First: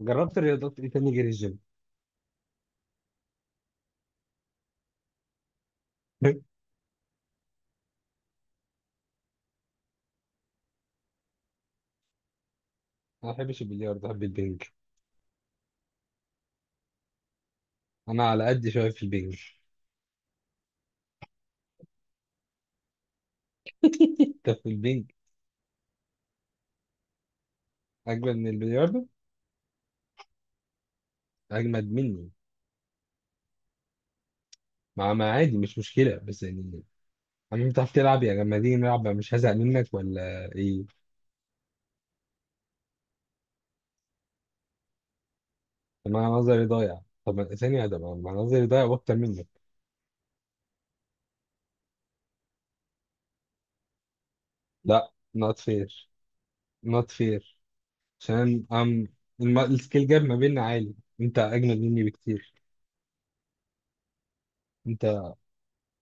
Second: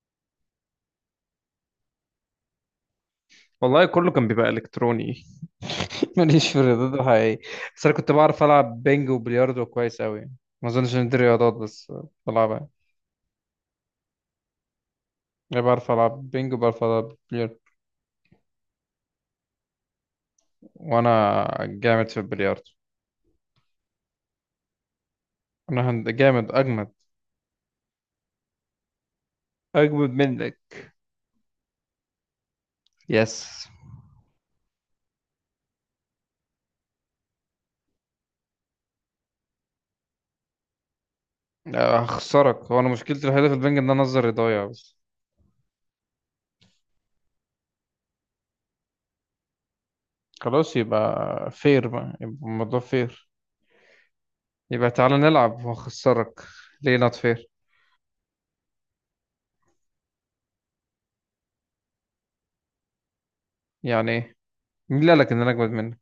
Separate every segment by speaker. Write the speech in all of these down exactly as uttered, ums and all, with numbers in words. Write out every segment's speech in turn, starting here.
Speaker 1: جربت الرياضات ايه تاني غير الجيم؟
Speaker 2: والله كله كان بيبقى الكتروني.
Speaker 1: انا
Speaker 2: ماليش في الرياضات الحقيقية. بس انا كنت بعرف العب بينج وبلياردو كويس اوي يعني. ما اظنش ان دي رياضات، بس بلعبها يعني.
Speaker 1: ما بحبش البلياردو، بحب البنج.
Speaker 2: أنا بعرف العب بينج وبعرف العب بلياردو،
Speaker 1: انا على قد شويه في البنج.
Speaker 2: وانا جامد في البلياردو.
Speaker 1: انت في البنج
Speaker 2: انا هند- جامد، اجمد
Speaker 1: اجمد من البلياردو.
Speaker 2: اجمد منك.
Speaker 1: اجمد مني.
Speaker 2: يس.
Speaker 1: مع ما عادي، مش مشكله بس يعني. اما انت بتعرف تلعب يعني لما تيجي نلعب، مش هزهق منك ولا ايه؟
Speaker 2: هخسرك. هو انا مشكلتي الوحيدة في البنج ان انا نظري ضايع بس.
Speaker 1: طب انا نظري ضايع، طب ثانيه، ده ما أنا نظري ضايع واكتر منك.
Speaker 2: خلاص، يبقى فير بقى، يبقى الموضوع فير. يبقى
Speaker 1: لا
Speaker 2: تعالى
Speaker 1: نوت
Speaker 2: نلعب
Speaker 1: فير.
Speaker 2: وهخسرك. ليه
Speaker 1: نوت
Speaker 2: نوت فير؟
Speaker 1: فير عشان ام الم- السكيل جاب ما بيننا عالي. انت اجمد مني بكتير.
Speaker 2: يعني ايه؟ مين
Speaker 1: انت
Speaker 2: اللي قالك ان انا اجمد منك؟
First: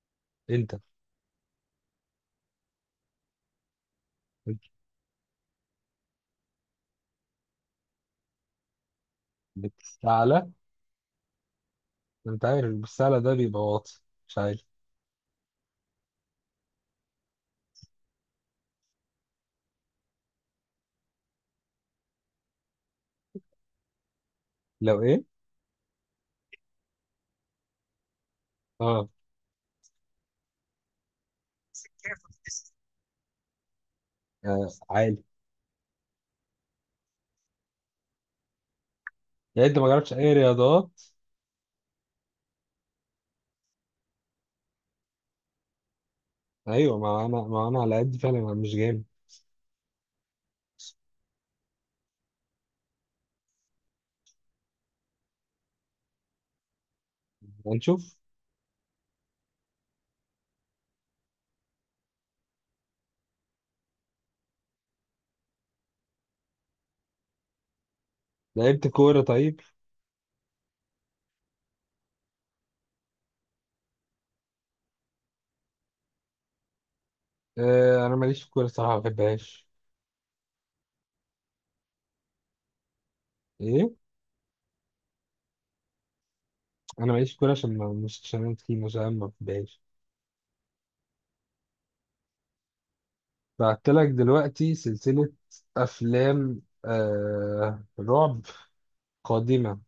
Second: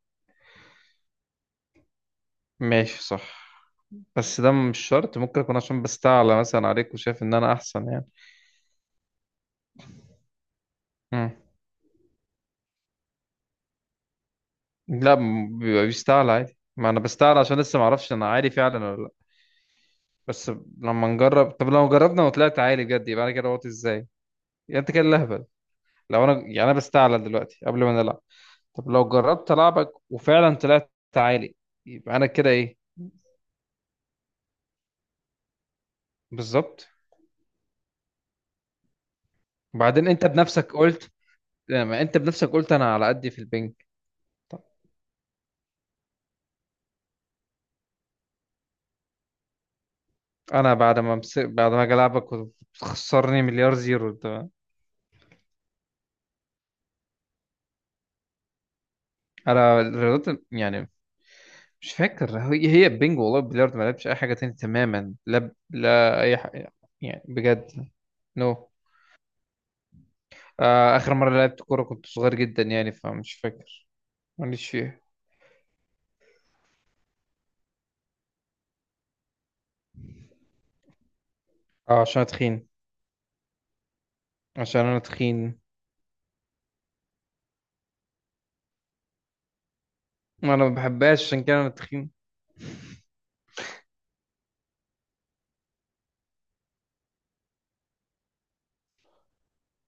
Speaker 1: انت
Speaker 2: ماشي، صح. بس ده مش شرط، ممكن أكون عشان بستعلى مثلا عليك وشايف إن أنا أحسن يعني.
Speaker 1: بتستعلى.
Speaker 2: مم.
Speaker 1: انت عارف السهلة ده بيبقى واطي، مش عالي.
Speaker 2: لا، م- بيبقى بيستعلى عادي، ما أنا بستعلى عشان لسه معرفش أنا عالي فعلا ولا لأ. بس لما نجرب، طب لو جربنا وطلعت عالي بجد، يبقى أنا كده وطي إزاي؟ يعني أنت
Speaker 1: لو
Speaker 2: كده
Speaker 1: ايه؟
Speaker 2: لهبل. لو أنا يعني أنا بستعلى دلوقتي قبل ما نلعب، طب
Speaker 1: اه.
Speaker 2: لو جربت ألعبك وفعلا طلعت عالي، يبقى أنا كده إيه؟
Speaker 1: آه، عالي.
Speaker 2: بالظبط.
Speaker 1: يعني انت ما
Speaker 2: وبعدين
Speaker 1: جربتش
Speaker 2: أنت
Speaker 1: اي
Speaker 2: بنفسك
Speaker 1: رياضات.
Speaker 2: قلت، ما أنت بنفسك قلت أنا على قدي في البنج.
Speaker 1: ايوه، ما انا ما انا على قد فعلا، انا مش جامد.
Speaker 2: أنا بعد ما مس... بعد ما أجي ألعبك وتخسرني مليار زيرو.
Speaker 1: هنشوف.
Speaker 2: انا الرياضات يعني مش فاكر، هي هي البنج والله بلياردو، ما لعبتش اي حاجه تاني تماما، لا لا اي حاجه. يعني بجد. نو no.
Speaker 1: لعبت كوره طيب.
Speaker 2: آه، اخر مره لعبت كوره كنت صغير جدا يعني فمش فاكر. ماليش فيها.
Speaker 1: آه، انا ماليش في الكوره الصراحه، ما بحبهاش.
Speaker 2: اه عشان أنا تخين.
Speaker 1: ايه؟
Speaker 2: عشان انا تخين.
Speaker 1: انا ماليش في الكوره عشان ما مش عشان انا تخين، عشان أنا ما بحبهاش.
Speaker 2: انا ما بحبهاش عشان كده انا تخين.
Speaker 1: بعت لك دلوقتي سلسله افلام آه رعب قادمه.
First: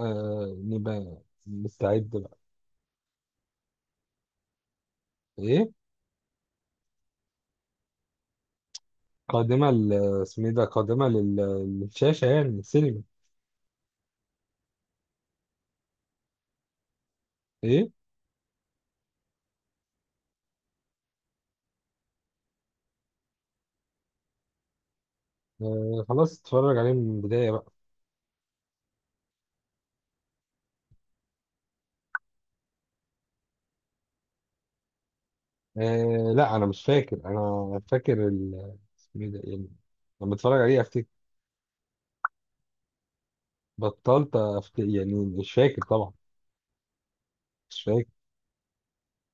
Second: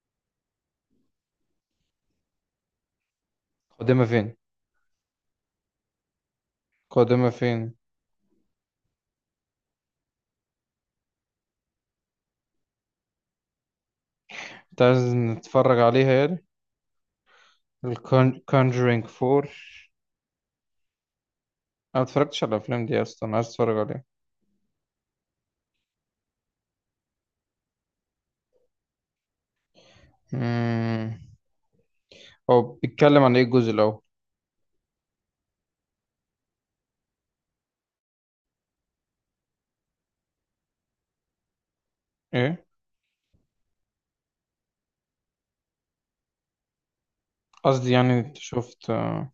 Speaker 1: آه، نبقى مستعد بقى.
Speaker 2: قدامها فين؟
Speaker 1: ايه؟
Speaker 2: قدامها فين؟
Speaker 1: قادمة ل، اسمه إيه ده، قادمة لل- للشاشة يعني السينما.
Speaker 2: انت عايز نتفرج عليها يعني
Speaker 1: إيه؟
Speaker 2: الكونجرينج فور؟ انا ما اتفرجتش على الافلام دي اصلا، عايز اتفرج عليها.
Speaker 1: آه، خلاص اتفرج عليه من البداية بقى.
Speaker 2: امم. هو بيتكلم عن ايه الجزء الاول؟
Speaker 1: آه، لا أنا مش فاكر، أنا فاكر ال- اسمه إيه ده يعني، لما اتفرج عليه أفتكر.
Speaker 2: ايه؟
Speaker 1: بطلت أفتكر يعني، مش فاكر طبعا. مش
Speaker 2: قصدي
Speaker 1: فاكر.
Speaker 2: يعني انت شفت؟ آه،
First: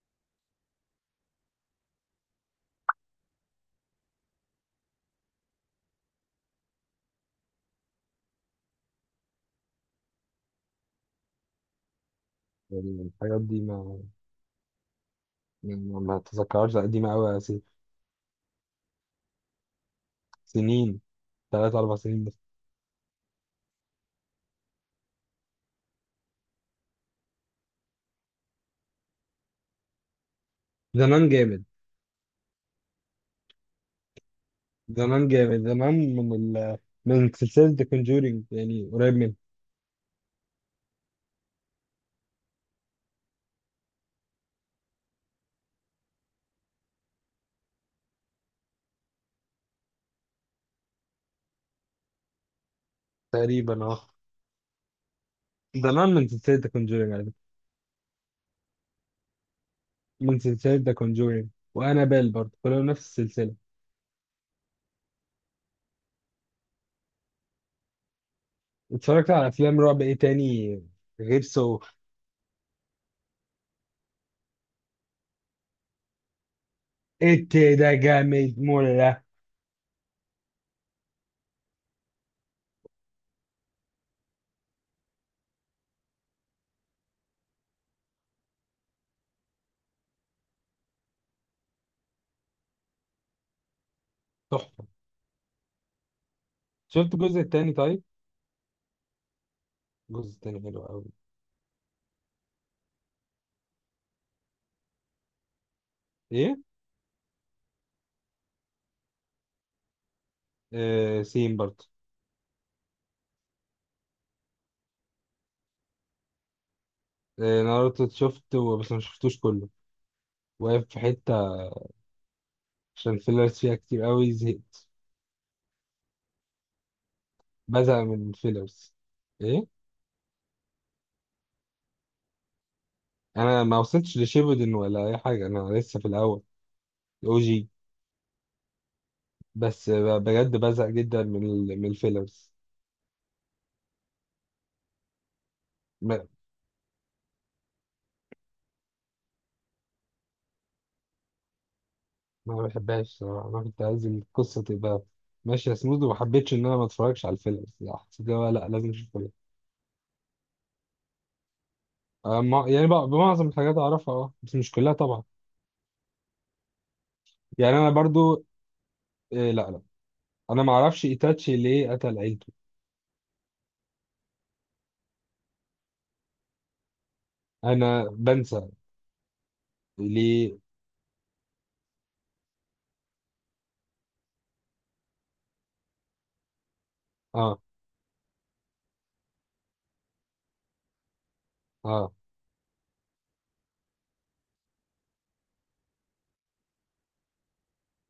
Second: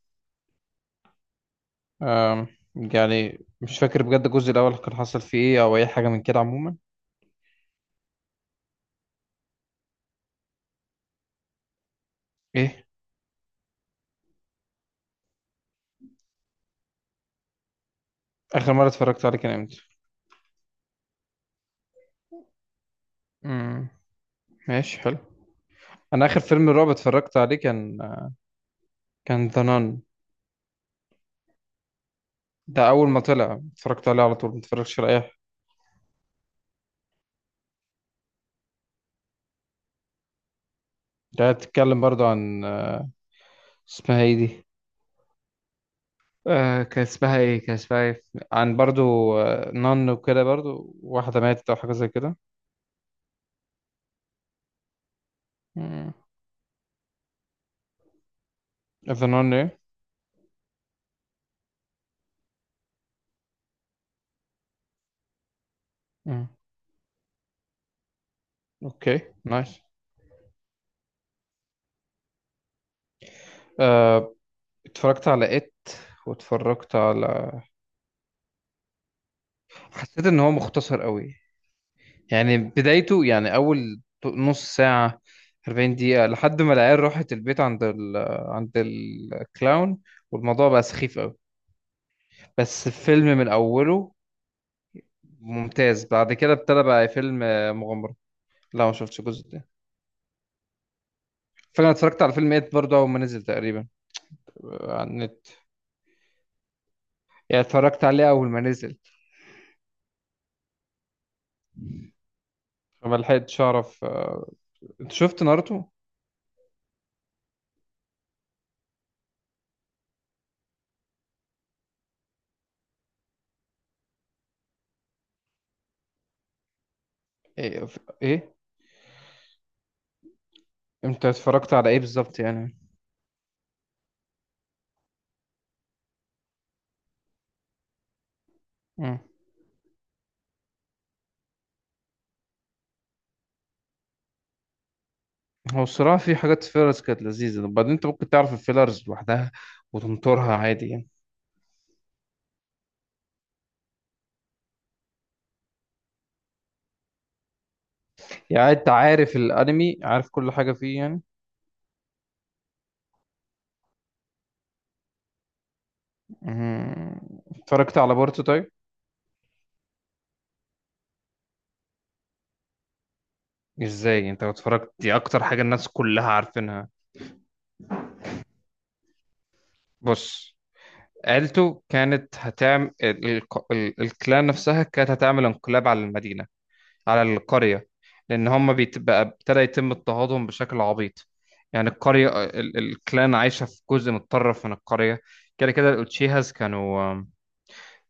Speaker 2: آم، يعني مش فاكر بجد الجزء الأول كان حصل فيه ايه أو أي حاجة من كده عموما. ايه؟
Speaker 1: يعني الحاجات دي، ما يعني ما أتذكرهاش لأ، قديمة أوي س-
Speaker 2: آخر مرة اتفرجت عليه كان امتى؟
Speaker 1: سنين. تلات اربع سنين بس.
Speaker 2: امم. ماشي، حلو. أنا آخر فيلم رعب اتفرجت عليه كان كان ذا نان.
Speaker 1: زمان جامد.
Speaker 2: ده أول ما طلع اتفرجت عليه على طول، متفرجش على أي
Speaker 1: زمان
Speaker 2: حاجة.
Speaker 1: جامد، زمان من ال من سلسلة ذا كونجورينج يعني، قريب من.
Speaker 2: ده بتتكلم برضو عن آه، اسمها ايه دي؟ آه كان اسمها ايه، كان اسمها ايه؟ عن برضو آه، نان وكده، برضو واحدة ماتت أو حاجة زي كده.
Speaker 1: تقريبا، اه. زمان
Speaker 2: امم.
Speaker 1: من سلسلة ذا كونجورينج.
Speaker 2: ذا نان ايه؟
Speaker 1: من سلسلة ذا كونجورينج وأنابيل برضه، كلهم نفس السلسلة.
Speaker 2: مم.
Speaker 1: اتفرجت
Speaker 2: اوكي،
Speaker 1: على أفلام
Speaker 2: نايس.
Speaker 1: رعب إيه تاني غير سو.
Speaker 2: آه، اتفرجت على ات، واتفرجت على،
Speaker 1: إت ده جامد مولا.
Speaker 2: حسيت ان هو مختصر قوي. يعني بدايته يعني اول نص ساعة، اربعين دقيقة لحد ما العيال راحت البيت عند ال... عند الكلاون، والموضوع بقى سخيف قوي. بس الفيلم من اوله
Speaker 1: تحفة.
Speaker 2: ممتاز، بعد كده ابتدى بقى
Speaker 1: شفت
Speaker 2: فيلم
Speaker 1: الجزء التاني طيب؟
Speaker 2: مغامرة. لا ما شفتش الجزء ده.
Speaker 1: الجزء التاني حلو أوي.
Speaker 2: فاكر انا اتفرجت على فيلم ات برضه اول ما نزل تقريبا، آه، على النت.
Speaker 1: إيه؟
Speaker 2: يعني اتفرجت عليه اول ما نزل،
Speaker 1: آه، سيم برضه.
Speaker 2: فما لحقتش اعرف آه، انت شفت ناruto؟
Speaker 1: آه، ناروتو شفته بس ما شفتوش كله. واقف في حتة عشان الفيلرز فيها كتير أوي، زهقت.
Speaker 2: ايه؟
Speaker 1: بزهق من
Speaker 2: إيه؟
Speaker 1: الفيلرز. إيه؟
Speaker 2: انت اتفرجت على ايه بالظبط يعني؟
Speaker 1: أنا ما وصلتش لشيبودن ولا أي حاجة، أنا لسه في الأول، الأو جي.
Speaker 2: مم.
Speaker 1: بس آه، بجد بزهق جدا من ال- من الفيلرز.
Speaker 2: هو الصراحة في حاجات فيلرز كانت لذيذة، وبعدين انت ممكن تعرف الفيلرز لوحدها وتنطرها عادي يعني.
Speaker 1: ما بحبهاش الصراحة، أنا كنت عايز القصة تبقى ماشية سموث، وما حبيتش إن أنا ما أتفرجش على الفيلم الصراحة، حسيت اللي هو لأ،
Speaker 2: يعني انت
Speaker 1: لازم أشوف كلها.
Speaker 2: عارف الانمي، عارف كل حاجة فيه يعني.
Speaker 1: آه، مع- يعني بقى بمعظم الحاجات أعرفها، أه بس مش كلها طبعا.
Speaker 2: مم.
Speaker 1: يعني أنا
Speaker 2: اتفرجت على بورتو
Speaker 1: برضو.
Speaker 2: طيب؟
Speaker 1: إيه؟ لأ، لأ. أنا ما أعرفش إيتاتشي ليه قتل عيلته.
Speaker 2: ازاي انت لو اتفرجت، دي اكتر حاجة الناس كلها عارفينها.
Speaker 1: أنا بنسى.
Speaker 2: بص،
Speaker 1: ليه؟
Speaker 2: عيلته كانت هتعمل ال... ال... ال... الكلان نفسها كانت هتعمل انقلاب على المدينة، على
Speaker 1: أه.
Speaker 2: القرية. لأن هم بيت- بقى ابتدى يتم اضطهادهم بشكل عبيط. يعني
Speaker 1: أه.
Speaker 2: القرية ال- الكلان عايشة في جزء متطرف من القرية. كده كده الأوتشيهاس كانوا،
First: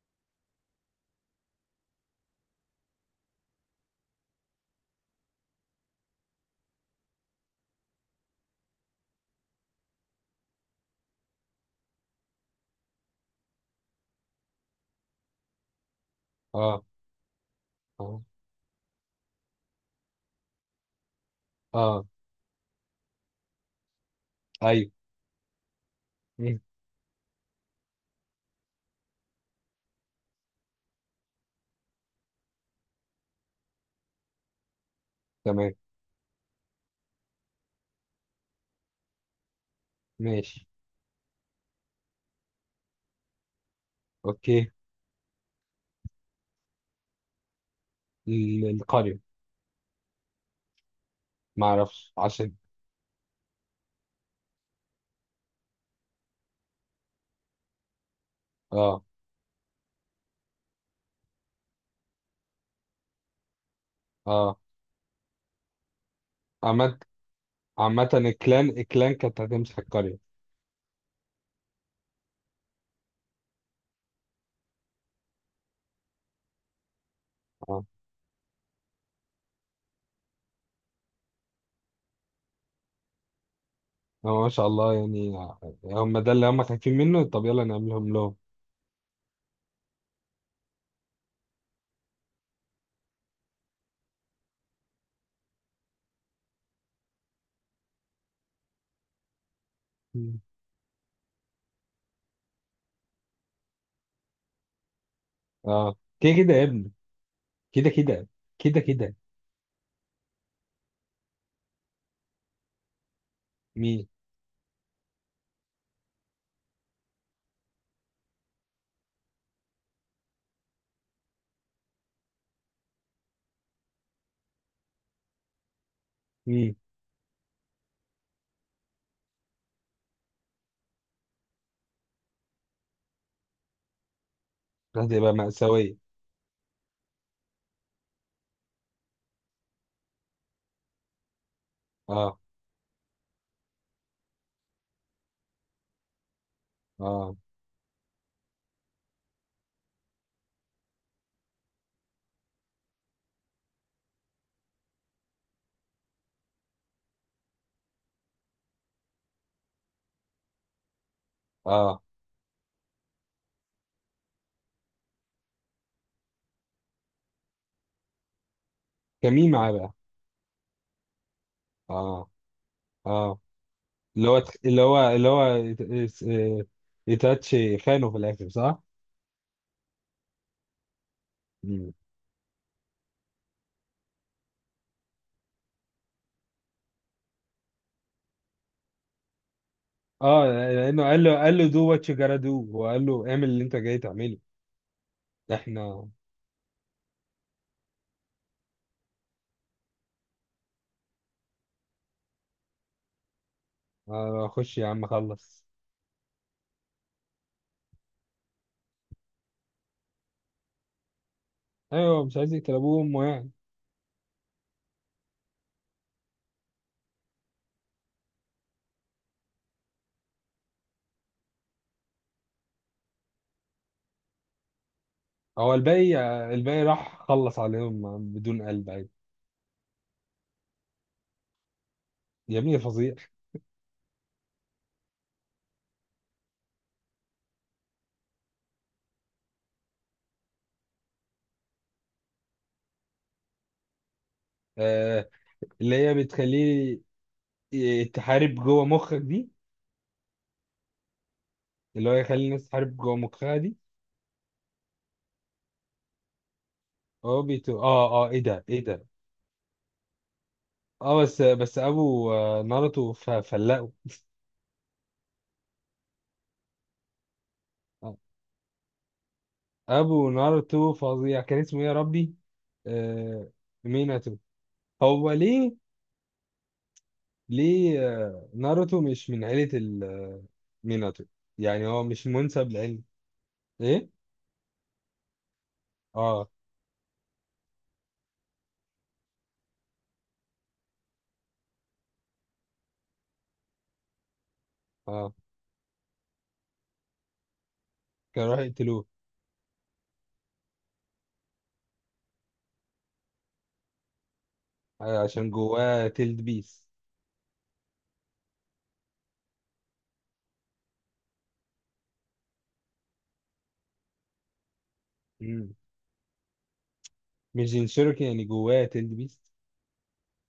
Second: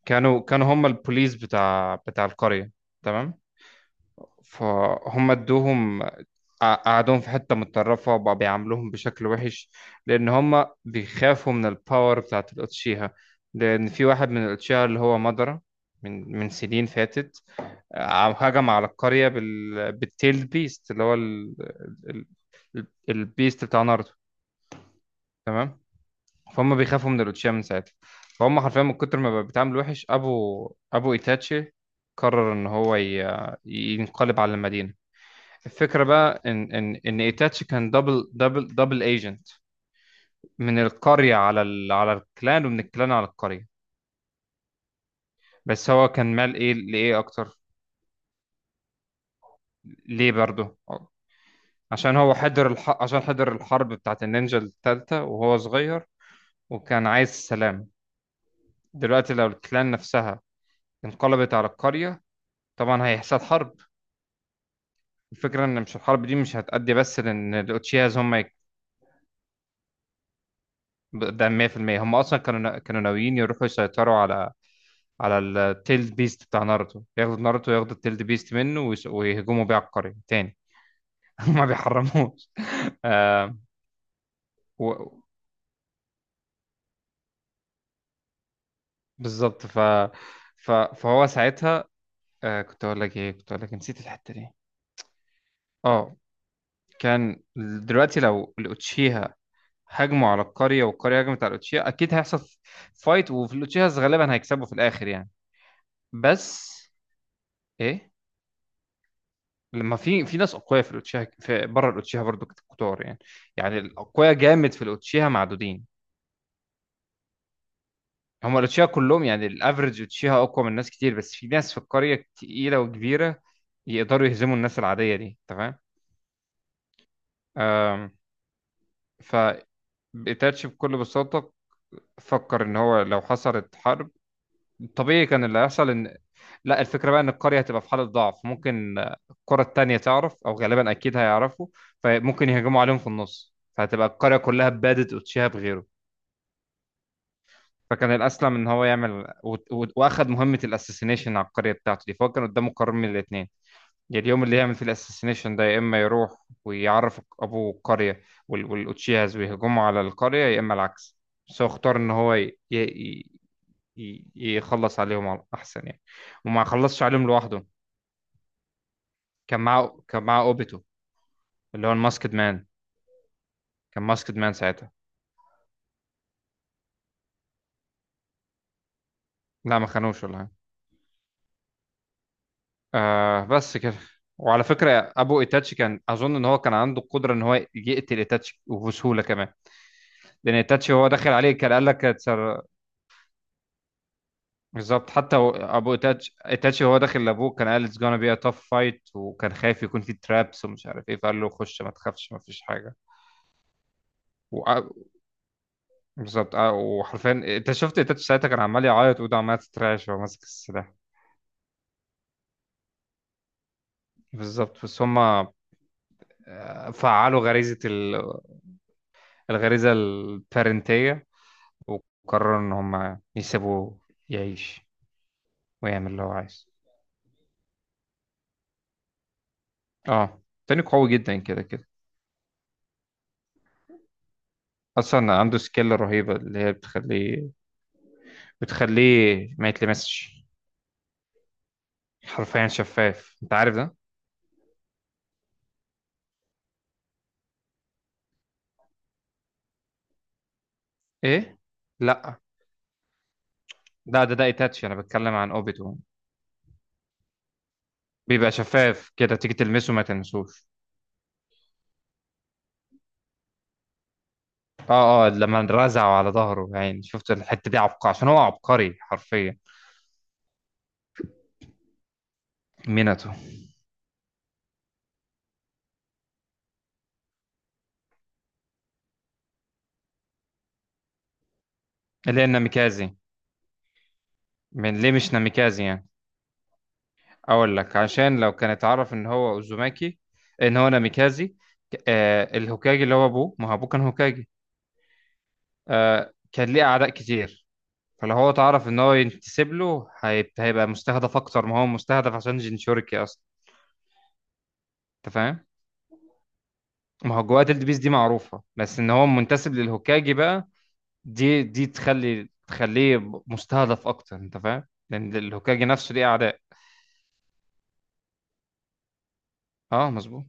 Speaker 2: كانوا كانوا هم البوليس بتاع بتاع القرية، تمام؟ فهم ادوهم، قع- قعدوهم في حتة متطرفة وبقى بيعاملوهم بشكل وحش. لأن هم بيخافوا من الباور بتاعت الأوتشيها. لأن في واحد من الأوتشيها اللي هو مدرة، من من
Speaker 1: أه.
Speaker 2: سنين فاتت
Speaker 1: أه.
Speaker 2: عم هجم على القرية بال... بالتيلد بيست اللي هو ال...
Speaker 1: أه.
Speaker 2: ال... البيست بتاع ناروتو،
Speaker 1: أيوه.
Speaker 2: تمام.
Speaker 1: مم،
Speaker 2: فهم بيخافوا من الأوتشيما من ساعتها. فهم حرفيا من كتر ما بقى بيتعامل وحش، أبو أبو إيتاتشي قرر إن هو ي... ينقلب على المدينة.
Speaker 1: تمام.
Speaker 2: الفكرة بقى إن إن إن إيتاتشي كان دبل دبل دبل ايجنت،
Speaker 1: ماشي.
Speaker 2: من القرية على ال... على الكلان ومن الكلان على القرية.
Speaker 1: أوكي.
Speaker 2: بس هو كان مال إيه لإيه أكتر؟
Speaker 1: ال- القرية.
Speaker 2: ليه برضه؟
Speaker 1: ما أعرفش
Speaker 2: عشان هو
Speaker 1: عشان.
Speaker 2: حضر الح... عشان حضر الحرب بتاعت النينجا التالتة وهو صغير، وكان عايز السلام.
Speaker 1: أه.
Speaker 2: دلوقتي لو الكلان نفسها انقلبت على القرية، طبعا هيحصل حرب.
Speaker 1: أه.
Speaker 2: الفكرة ان مش الحرب دي مش هتأدي
Speaker 1: عامة،
Speaker 2: بس، لان
Speaker 1: عامة
Speaker 2: الاوتشياز هم يك-
Speaker 1: الكلان الكلان كانت هتمسح القرية.
Speaker 2: ده مية في المية هم اصلا كانوا كانوا ناويين يروحوا يسيطروا على، على التيلد بيست بتاع ناروتو، ياخدوا ناروتو،
Speaker 1: أه.
Speaker 2: ياخدوا التيلد بيست منه ويس- ويهجموا بيه على القرية تاني. ما بيحرموش. آه...
Speaker 1: هو ما شاء الله
Speaker 2: و...
Speaker 1: يعني. هم ده اللي هم خايفين منه، طب يلا نعملهم لهم.
Speaker 2: بالظبط ف... ف... فهو ساعتها، آه كنت اقول لك ايه، كنت اقول لك نسيت الحتة دي. اه، كان، دلوقتي لو الاوتشيها هجموا
Speaker 1: مم.
Speaker 2: على القرية والقرية هجمت على الاوتشيها، اكيد هيحصل فايت، وفي الاوتشيها غالبا هيكسبوا في الاخر يعني.
Speaker 1: اه، كده كده يا
Speaker 2: بس
Speaker 1: ابني. كده
Speaker 2: ايه،
Speaker 1: كده. كده كده.
Speaker 2: لما في في ناس اقوياء في الاوتشيها، في بره الاوتشيها برضو كتار يعني. يعني
Speaker 1: مين؟
Speaker 2: الاقوياء جامد في الاوتشيها معدودين. هم الاوتشيها كلهم يعني الافرج اوتشيها اقوى من ناس كتير، بس في ناس في القرية تقيلة وكبيرة يقدروا يهزموا الناس العادية دي، تمام.
Speaker 1: مين؟
Speaker 2: آم، ف بتاتش بكل بساطة فكر ان هو لو حصلت حرب، طبيعي
Speaker 1: هتبقى
Speaker 2: كان اللي هيحصل
Speaker 1: مأساوية.
Speaker 2: ان، لا الفكره بقى ان القريه هتبقى في حاله ضعف، ممكن القرى التانية تعرف او غالبا اكيد هيعرفوا،
Speaker 1: اه.
Speaker 2: فممكن يهجموا عليهم في النص، فهتبقى القريه كلها بادت اوتشيها بغيره.
Speaker 1: اه.
Speaker 2: فكان الاسلم ان هو يعمل و... و... واخد مهمه الاساسينيشن على القريه بتاعته دي. فهو كان قدامه قرار من الاثنين، يا اليوم اللي يعمل فيه الاساسينيشن ده، يا اما يروح ويعرف ابو القريه وال... والاوتشيهاز ويهجموا على القريه، يا اما العكس. بس هو اختار
Speaker 1: اه.
Speaker 2: ان هو ي... ي... ي- يخلص عليهم على- احسن يعني. وما خلصش عليهم لوحده،
Speaker 1: كمين
Speaker 2: كان
Speaker 1: معاه بقى.
Speaker 2: معاه كان معاه اوبيتو اللي هو
Speaker 1: اه.
Speaker 2: الماسكد مان،
Speaker 1: اه.
Speaker 2: كان
Speaker 1: اللي
Speaker 2: ماسكد
Speaker 1: هو تخ-
Speaker 2: مان
Speaker 1: اللي
Speaker 2: ساعتها.
Speaker 1: هو اللي هو يت- يس- آه، يتاتش خانه في الاخر، صح؟
Speaker 2: لا ما خانوش ولا حاجه.
Speaker 1: مم.
Speaker 2: آه بس كده. وعلى فكره ابو ايتاتشي كان اظن ان هو كان عنده القدره ان هو يقتل ايتاتشي وبسهوله كمان.
Speaker 1: اه،
Speaker 2: لان ايتاتشي
Speaker 1: لانه
Speaker 2: هو
Speaker 1: قال
Speaker 2: داخل
Speaker 1: له
Speaker 2: عليه
Speaker 1: قال له
Speaker 2: كان قال
Speaker 1: دو
Speaker 2: لك
Speaker 1: وات يو جارا
Speaker 2: هتسر-
Speaker 1: دو، وقال له اعمل اللي انت جاي تعمله.
Speaker 2: بالظبط. حتى هو- ابو
Speaker 1: احنا.
Speaker 2: ايتاتشي، ايتاتشي هو داخل لابوه، كان قال اتس جونا بي ا تاف فايت، وكان خايف يكون في ترابس ومش عارف ايه، فقال له خش ما تخافش، ما فيش حاجه.
Speaker 1: آه، خش يا عم، خلص.
Speaker 2: بالظبط. اه وحرفيا انت شفت تاتش ساعتها كان عمال يعيط وايده عماله تترعش وهو ماسك السلاح.
Speaker 1: ايوه، مش عايز يقتل ابوه وامه.
Speaker 2: بالظبط. بس هما آه، فعلوا غريزة ال- الغريزة البارنتية وقرروا ان هما يسيبوه يعيش
Speaker 1: هو
Speaker 2: ويعمل
Speaker 1: الباقي.
Speaker 2: اللي هو عايزه.
Speaker 1: الباقي راح خلص عليهم بدون قلب، عادي.
Speaker 2: اه تاني قوي جدا كده كده.
Speaker 1: يا ابني فظيع.
Speaker 2: اصلا عنده سكيل رهيبة اللي هي بتخليه، بتخليه ما يتلمسش، حرفيا شفاف، انت عارف ده.
Speaker 1: آه. اللي هي بتخليه ي- تحارب جوه مخك دي.
Speaker 2: ايه؟
Speaker 1: اللي هو
Speaker 2: لا
Speaker 1: يخلي الناس تحارب جوه مخها دي.
Speaker 2: لا، ده ده ايتاتشي، انا بتكلم عن اوبيتو.
Speaker 1: هو بيتو، اه، اه، ايه
Speaker 2: بيبقى
Speaker 1: ده ايه ده.
Speaker 2: شفاف كده، تيجي تلمسه ما تلمسوش.
Speaker 1: اه، بس بس ابو آه، ناروتو ف- فلقه.
Speaker 2: اه اه لما رزعوا على ظهره يعني، شفت الحتة دي، عبقري
Speaker 1: آه،
Speaker 2: عشان هو عبقري حرفيا.
Speaker 1: ابو ناروتو فظيع، كان اسمه ايه يا ربي.
Speaker 2: ميناتو.
Speaker 1: آه. ميناتو. هو ليه؟ ليه؟ آه، ناروتو مش من عيلة ال- ميناتو. يعني هو مش
Speaker 2: اللي هي
Speaker 1: منسب لعيلة.
Speaker 2: الناميكازي.
Speaker 1: ايه؟
Speaker 2: من ليه مش ناميكازي يعني؟
Speaker 1: اه.
Speaker 2: اقول لك، عشان لو كان اتعرف ان هو اوزوماكي، ان هو ناميكازي، ك- آه الهوكاجي اللي هو ابوه، ما هو ابوه كان هوكاجي،
Speaker 1: اه.
Speaker 2: آه كان ليه اعداء كتير. فلو هو
Speaker 1: كانوا راح
Speaker 2: اتعرف ان
Speaker 1: يقتلوه.
Speaker 2: هو ينتسب له، هيب- هيبقى مستهدف اكتر ما هو مستهدف عشان جينشوريكي اصلا.
Speaker 1: أيوة،
Speaker 2: انت
Speaker 1: عشان
Speaker 2: فاهم؟
Speaker 1: جواه تيلد بيست.
Speaker 2: ما هو جوات البيس دي معروفة، بس ان هو منتسب للهوكاجي بقى، دي دي تخلي تخليه مستهدف اكتر، انت فاهم، لان
Speaker 1: مم.
Speaker 2: الهوكاجي نفسه ليه اعداء.
Speaker 1: مش جين شيركي يعني جواه تيلد بيست.
Speaker 2: اه مظبوط.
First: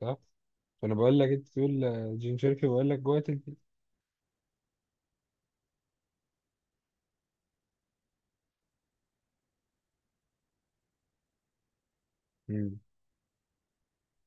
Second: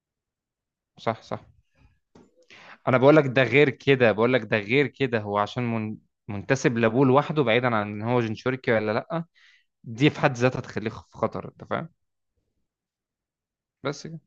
Speaker 1: صح. فانا بقول
Speaker 2: صح
Speaker 1: لك
Speaker 2: صح.
Speaker 1: انت تقول آه، جين شيركي، بقول لك
Speaker 2: انا بقول
Speaker 1: جواه
Speaker 2: لك
Speaker 1: تيلد
Speaker 2: ده
Speaker 1: بيست.
Speaker 2: غير كده، بقول لك ده غير كده، هو عشان من منتسب لابوه لوحده، بعيدا عن ان هو جنشوريكي ولا لا، دي في حد ذاتها تخليه في خطر، انت فاهم.
Speaker 1: مم.
Speaker 2: بس كده.